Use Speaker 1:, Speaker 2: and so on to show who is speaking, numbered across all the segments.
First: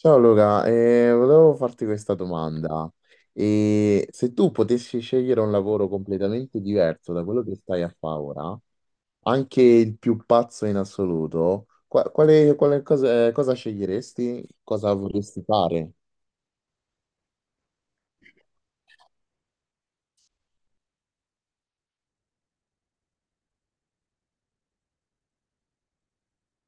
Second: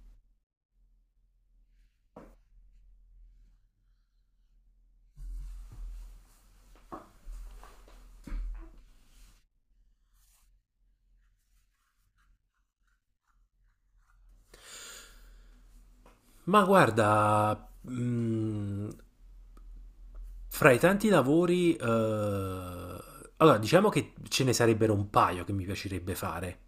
Speaker 1: Ciao Luca, volevo farti questa domanda. E se tu potessi scegliere un lavoro completamente diverso da quello che stai a fare ora, anche il più pazzo in assoluto, quale cosa, cosa sceglieresti? Cosa vorresti fare?
Speaker 2: Ma guarda, fra i tanti lavori, allora diciamo che ce ne sarebbero un paio che mi piacerebbe fare.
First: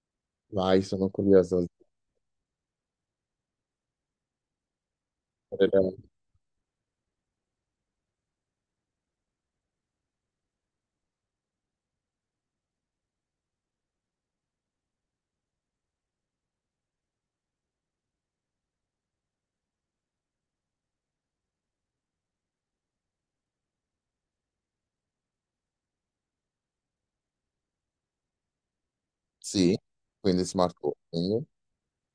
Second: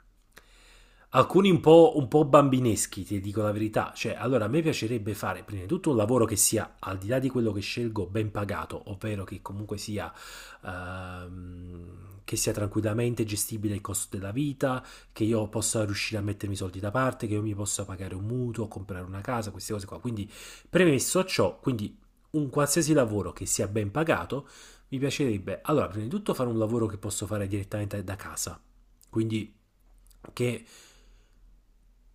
Speaker 1: Vai, sono
Speaker 2: Alcuni un
Speaker 1: curioso.
Speaker 2: po', un po' bambineschi, ti dico la verità. Cioè, allora a me piacerebbe fare prima di tutto un lavoro che sia, al di là di quello che scelgo, ben pagato, ovvero che comunque sia, che sia tranquillamente gestibile il costo della vita, che io possa riuscire a mettermi i soldi da parte, che io mi possa pagare un mutuo, comprare una casa, queste cose qua. Quindi, premesso ciò, quindi un qualsiasi lavoro che sia ben pagato, mi piacerebbe, allora, prima di tutto fare un lavoro che posso fare direttamente da casa, quindi
Speaker 1: Sì, quindi
Speaker 2: che
Speaker 1: smart working.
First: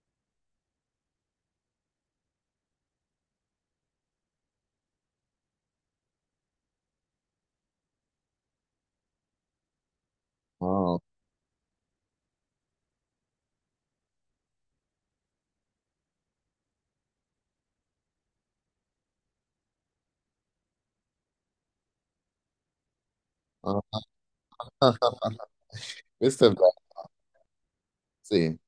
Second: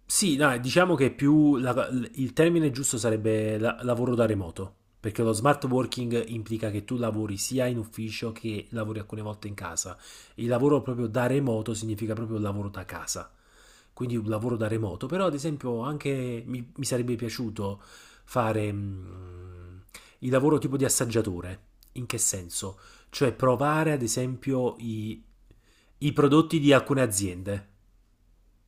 Speaker 2: sì, dai, diciamo che il termine giusto sarebbe lavoro da remoto, perché lo smart working implica che tu lavori sia in ufficio che lavori alcune volte in casa. Il lavoro
Speaker 1: Ah,
Speaker 2: proprio da remoto significa proprio lavoro da casa, quindi un lavoro da remoto, però ad esempio anche mi sarebbe piaciuto fare il lavoro tipo di assaggiatore. In che senso? Cioè provare ad
Speaker 1: ah.
Speaker 2: esempio i i
Speaker 1: Questo è
Speaker 2: prodotti di
Speaker 1: bello.
Speaker 2: alcune aziende.
Speaker 1: Sì,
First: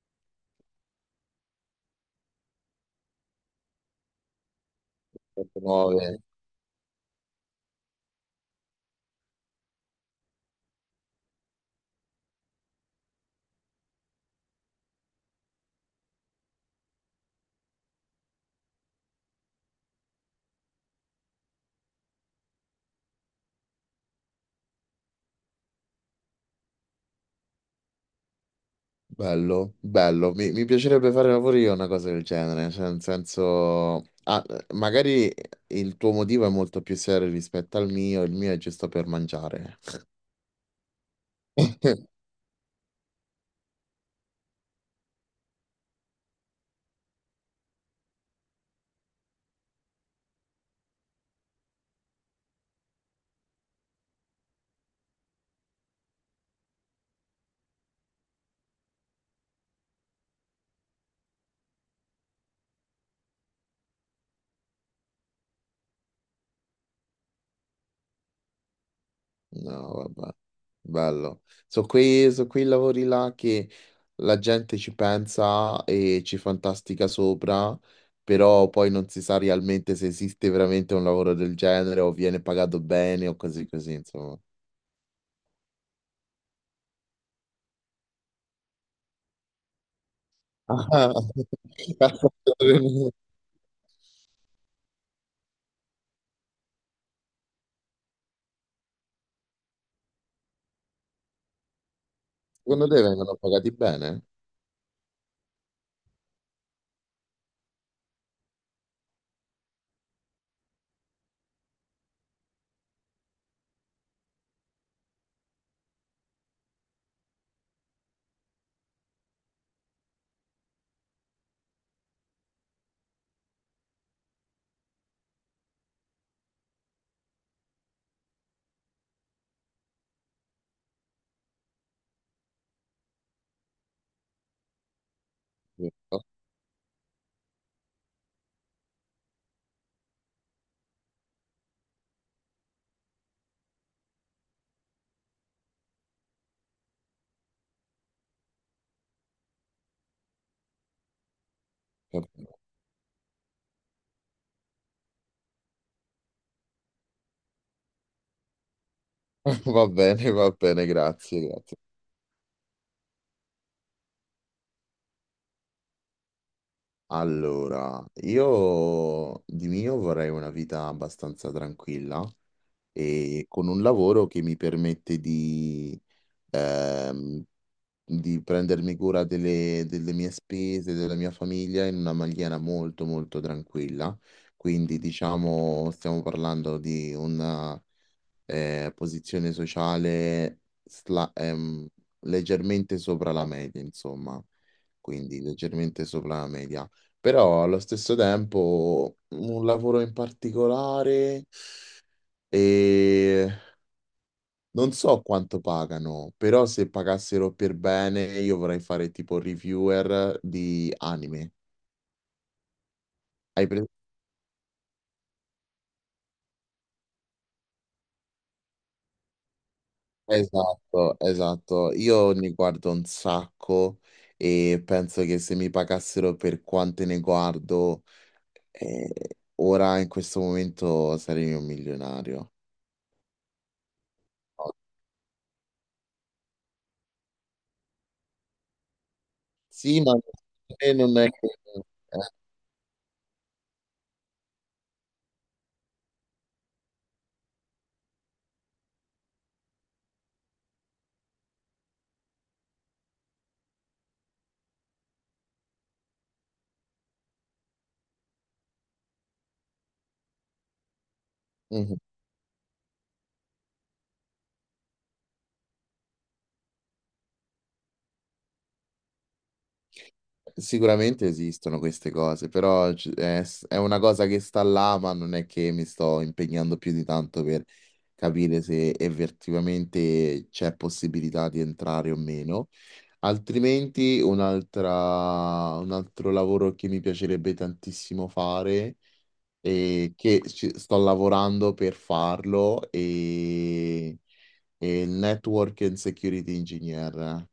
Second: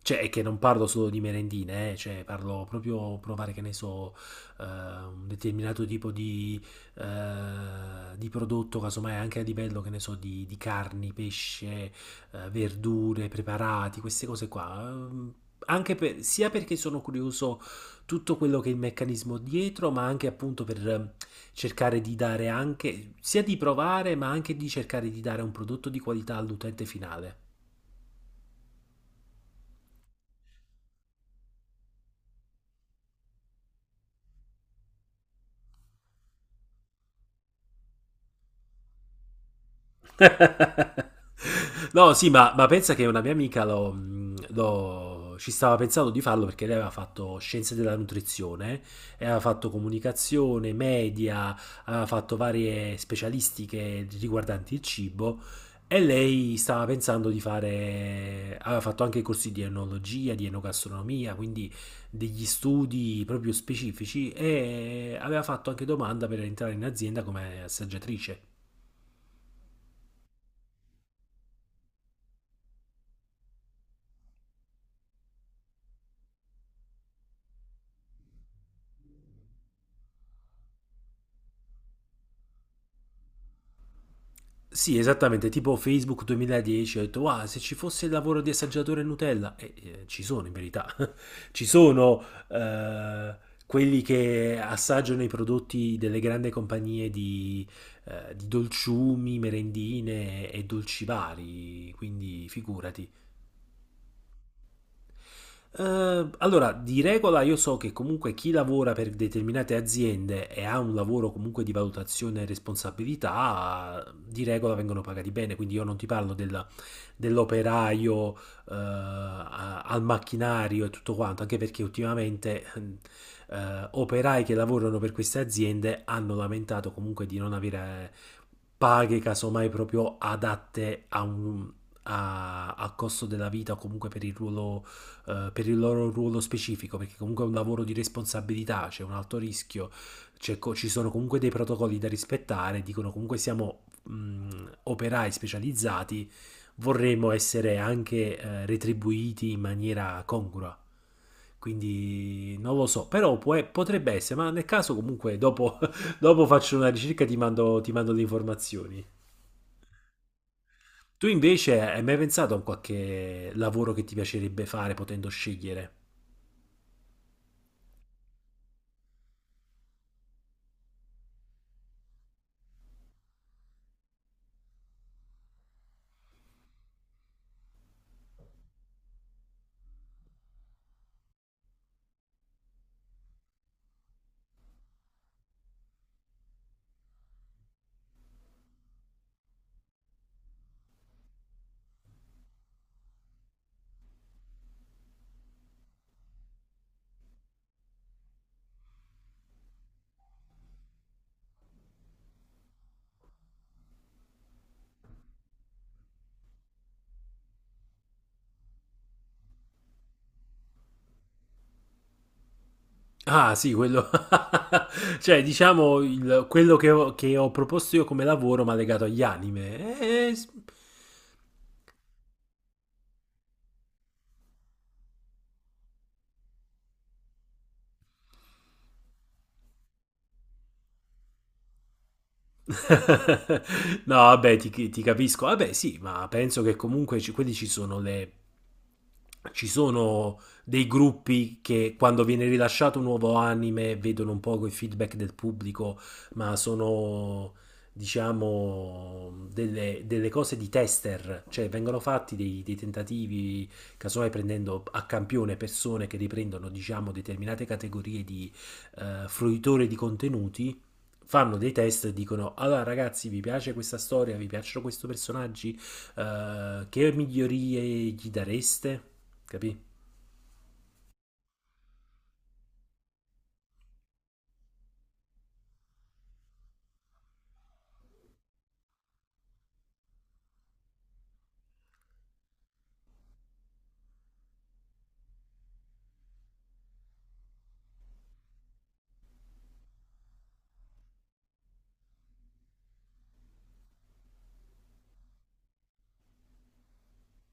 Speaker 2: Cioè, è che non parlo solo di merendine, cioè parlo proprio provare, che ne so, un
Speaker 1: cose
Speaker 2: determinato tipo
Speaker 1: nuove.
Speaker 2: di prodotto, casomai anche a livello, che ne so, di carni, pesce, verdure, preparati, queste cose qua. Anche sia perché sono curioso tutto quello che è il meccanismo dietro, ma anche appunto per cercare di dare anche, sia di provare, ma anche di cercare di dare un prodotto di qualità all'utente finale.
Speaker 1: Bello, bello. Mi piacerebbe fare pure io una cosa del genere, cioè nel senso, ah, magari il tuo motivo è molto più serio rispetto al mio, il mio è giusto per mangiare.
Speaker 2: No, sì, ma pensa che una mia amica ci stava pensando di farlo perché lei aveva fatto scienze della nutrizione, e aveva fatto comunicazione, media, aveva fatto varie specialistiche riguardanti il cibo e lei stava pensando di fare, aveva fatto anche corsi di enologia, di enogastronomia, quindi degli studi proprio specifici e aveva fatto anche domanda per entrare in azienda come assaggiatrice.
Speaker 1: No, vabbè, bello. Sono so quei lavori là che la gente ci pensa e ci fantastica sopra, però poi non si sa realmente se esiste veramente un lavoro del genere o viene pagato bene o così così, insomma.
Speaker 2: Sì, esattamente, tipo Facebook 2010, ho detto, wow, se ci fosse il lavoro di assaggiatore Nutella, e ci sono in verità,
Speaker 1: Ah.
Speaker 2: ci sono eh, quelli che assaggiano i prodotti delle grandi compagnie di dolciumi, merendine e dolci vari, quindi
Speaker 1: Secondo te
Speaker 2: figurati.
Speaker 1: vengono pagati bene?
Speaker 2: Allora, di regola io so che comunque chi lavora per determinate aziende e ha un lavoro comunque di valutazione e responsabilità, di regola vengono pagati bene, quindi io non ti parlo dell'operaio, al macchinario e tutto quanto, anche perché ultimamente operai che lavorano per queste aziende hanno lamentato comunque di non avere paghe casomai proprio adatte a al costo della vita o comunque per il ruolo per il loro
Speaker 1: Giusto?
Speaker 2: ruolo specifico, perché comunque è un lavoro di responsabilità, c'è un alto rischio, ci sono comunque dei protocolli da rispettare, dicono comunque siamo operai specializzati, vorremmo essere anche retribuiti in maniera congrua. Quindi non lo so, però potrebbe essere, ma nel caso comunque dopo, dopo faccio una ricerca e ti mando le informazioni.
Speaker 1: Va bene,
Speaker 2: Tu
Speaker 1: grazie, grazie.
Speaker 2: invece hai mai pensato a un qualche lavoro che ti piacerebbe fare potendo scegliere?
Speaker 1: Allora, io di mio vorrei una vita abbastanza tranquilla e con un lavoro che mi permette ehm, di prendermi cura delle mie spese, della mia famiglia in una maniera molto tranquilla. Quindi, diciamo, stiamo parlando di un posizione sociale leggermente sopra la media, insomma, quindi leggermente sopra la media. Però allo stesso tempo un lavoro in particolare e non so quanto pagano, però se pagassero per bene io vorrei fare tipo reviewer di anime.
Speaker 2: Ah
Speaker 1: Hai
Speaker 2: sì, quello, cioè diciamo quello che ho proposto io come lavoro ma legato agli anime. Eh, s-
Speaker 1: esatto, esatto. Io ne guardo un sacco e penso che se mi pagassero per quante ne guardo, eh, ora in questo momento sarei un milionario.
Speaker 2: No, vabbè,
Speaker 1: No,
Speaker 2: ti capisco. Vabbè, sì, ma penso che comunque ci, quelli ci sono le... Ci
Speaker 1: sì, ma
Speaker 2: sono dei
Speaker 1: non è che...
Speaker 2: gruppi che quando
Speaker 1: eh,
Speaker 2: viene rilasciato un nuovo anime vedono un po' il feedback del pubblico, ma sono, diciamo, delle cose di tester, cioè vengono fatti dei tentativi, casomai prendendo a campione persone che riprendono, diciamo, determinate categorie di fruitori di contenuti fanno dei
Speaker 1: mhm.
Speaker 2: test e dicono allora ragazzi vi piace questa storia, vi piacciono questi personaggi, eh, che migliorie gli dareste? Capì?
Speaker 1: Sicuramente esistono queste cose, però è una cosa che sta là, ma non è che mi sto impegnando più di tanto per capire se effettivamente c'è possibilità di entrare o meno. Altrimenti un altro lavoro che mi piacerebbe tantissimo fare e che sto lavorando per farlo e il Network and Security Engineer,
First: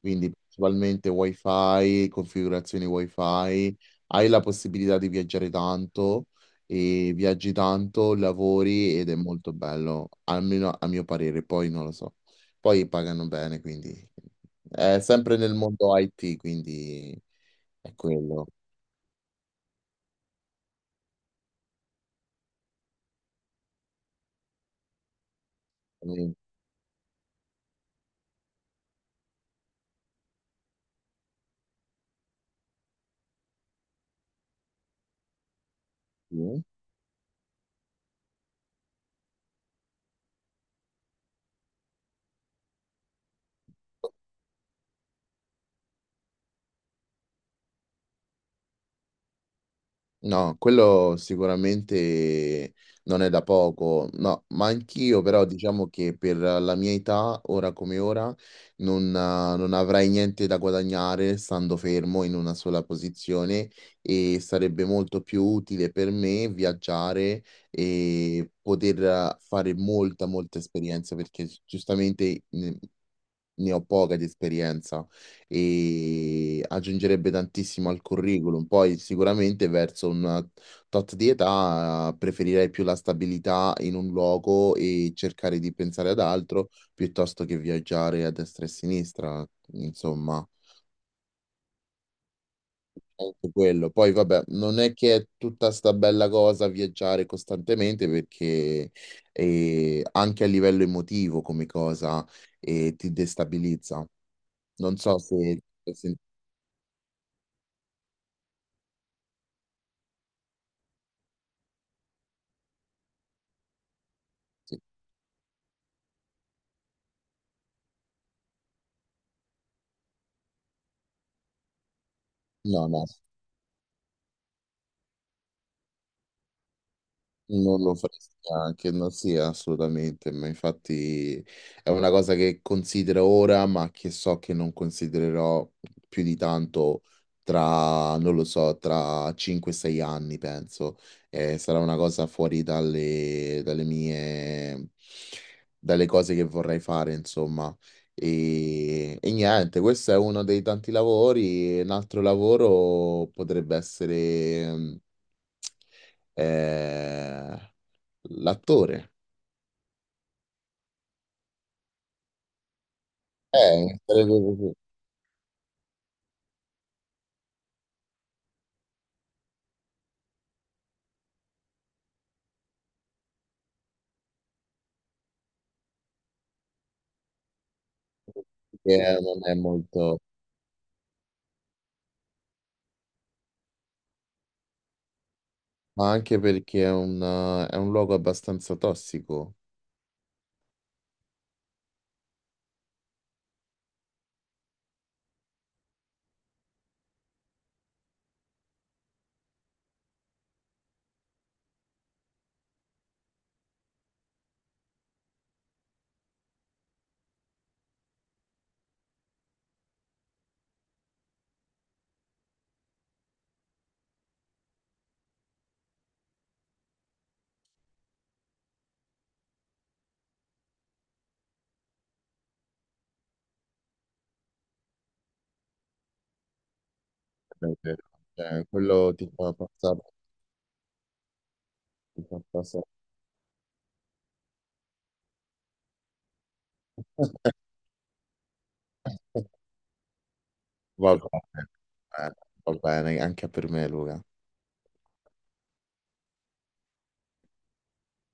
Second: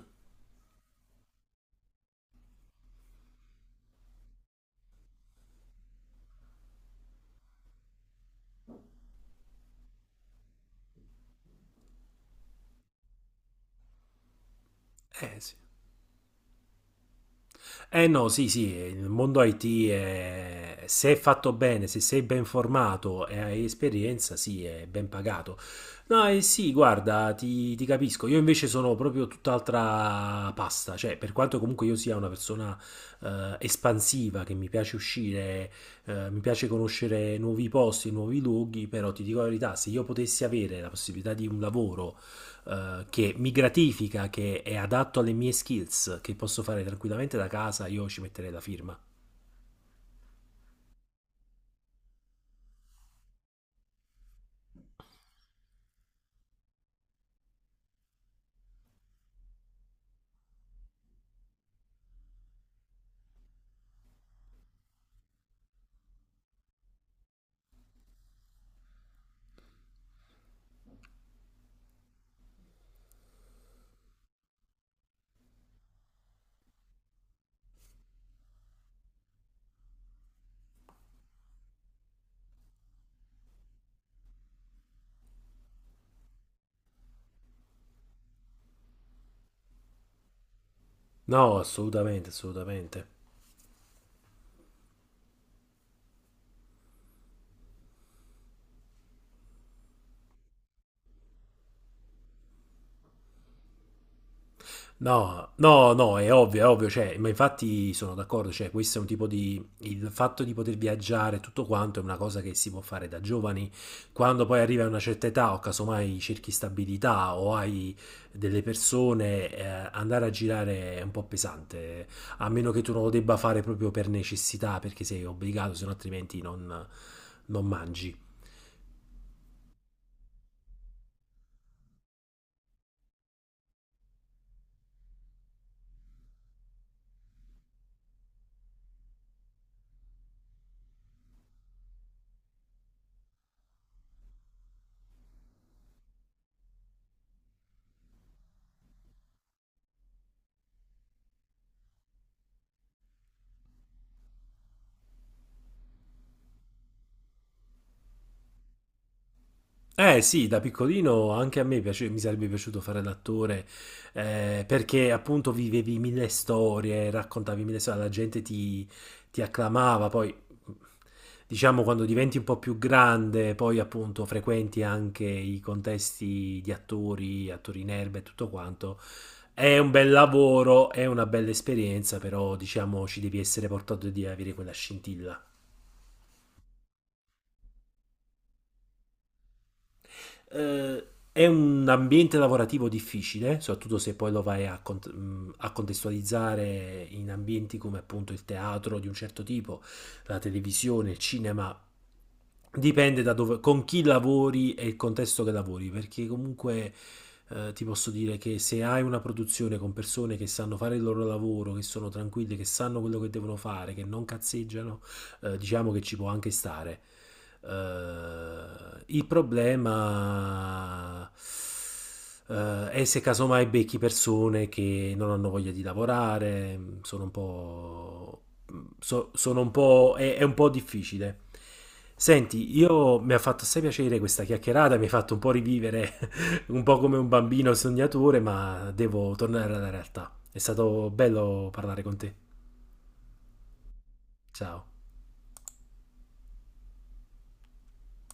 Speaker 1: quindi principalmente wifi, configurazioni wifi, hai la possibilità di viaggiare tanto e viaggi tanto, lavori ed è molto bello, almeno a mio parere, poi non lo so. Poi pagano bene, quindi è sempre
Speaker 2: Eh sì.
Speaker 1: nel mondo IT, quindi è
Speaker 2: Eh no,
Speaker 1: quello.
Speaker 2: sì, sì, il mondo IT è- se è fatto bene, se sei ben formato e hai esperienza, sì, è ben pagato. No, eh sì, guarda, ti capisco. Io invece sono proprio tutt'altra pasta, cioè, per quanto comunque io sia una persona espansiva, che mi piace uscire, mi piace conoscere nuovi posti, nuovi luoghi, però ti dico la verità, se io potessi avere la possibilità di un lavoro che mi gratifica, che è adatto alle mie skills, che posso fare tranquillamente da casa, io ci metterei la firma.
Speaker 1: No, quello sicuramente non è da poco, no, ma anch'io però diciamo che per la mia età, ora come ora, non avrei niente da guadagnare stando fermo in una sola posizione e sarebbe molto più utile per me viaggiare e poter fare molta esperienza perché giustamente ne ho poca di esperienza e aggiungerebbe tantissimo al curriculum. Poi sicuramente verso un tot di età preferirei più la stabilità in un luogo e cercare di pensare ad altro piuttosto che viaggiare a destra e a sinistra, insomma.
Speaker 2: No, assolutamente, assolutamente.
Speaker 1: Anche quello. Poi vabbè, non è che è tutta sta bella cosa viaggiare costantemente perché anche a livello emotivo come cosa ti destabilizza. Non so
Speaker 2: No,
Speaker 1: se
Speaker 2: no, no, è ovvio, cioè, ma infatti sono d'accordo, cioè, questo è un tipo di... il fatto di poter viaggiare, tutto quanto, è una cosa che si può fare da giovani, quando poi arrivi
Speaker 1: sì.
Speaker 2: a una certa età o casomai cerchi stabilità o hai delle persone, andare a girare è un po' pesante, a meno che
Speaker 1: No,
Speaker 2: tu non
Speaker 1: no,
Speaker 2: lo debba fare proprio per necessità, perché sei obbligato, se no altrimenti non
Speaker 1: non lo
Speaker 2: mangi.
Speaker 1: farei neanche, non sia assolutamente, ma infatti è una cosa che considero ora, ma che so che non considererò più di tanto tra, non lo so, tra 5-6 anni, penso. Sarà una cosa fuori dalle dalle cose che vorrei fare, insomma. E niente, questo è uno dei tanti lavori. Un altro lavoro potrebbe essere... eh, l'attore.
Speaker 2: Eh sì, da piccolino anche a me mi sarebbe piaciuto fare l'attore
Speaker 1: Sarebbe così.
Speaker 2: perché appunto vivevi mille storie, raccontavi mille storie, la gente ti, ti acclamava, poi diciamo quando diventi un po' più grande, poi appunto frequenti anche i contesti di attori, attori in erba e tutto
Speaker 1: Che
Speaker 2: quanto.
Speaker 1: non è
Speaker 2: È un bel
Speaker 1: molto...
Speaker 2: lavoro, è una bella esperienza, però diciamo ci devi essere portato di avere quella scintilla.
Speaker 1: ma anche perché è è un luogo abbastanza tossico.
Speaker 2: Eh, è un ambiente lavorativo difficile, soprattutto se poi lo vai a, a contestualizzare in ambienti come appunto il teatro di un certo tipo, la televisione, il cinema. Dipende da dove, con chi lavori e il contesto che lavori, perché comunque ti posso dire che se hai una produzione con persone che sanno fare il loro lavoro, che sono tranquille, che sanno quello che devono fare, che non cazzeggiano, diciamo che ci può anche stare. Il problema è se casomai becchi persone che non hanno voglia di lavorare, sono un
Speaker 1: È vero.
Speaker 2: po'...
Speaker 1: Cioè, quello ti
Speaker 2: so-
Speaker 1: fa
Speaker 2: sono un
Speaker 1: passare...
Speaker 2: po' è un po' difficile.
Speaker 1: Ti fa
Speaker 2: Senti,
Speaker 1: passare.
Speaker 2: io mi ha fatto assai piacere questa chiacchierata, mi ha fatto un po' rivivere, un po' come un bambino sognatore, ma devo tornare alla realtà. È stato
Speaker 1: Va bene,
Speaker 2: bello parlare con
Speaker 1: eh,
Speaker 2: te.
Speaker 1: va bene, anche per me, Luca.
Speaker 2: Ciao.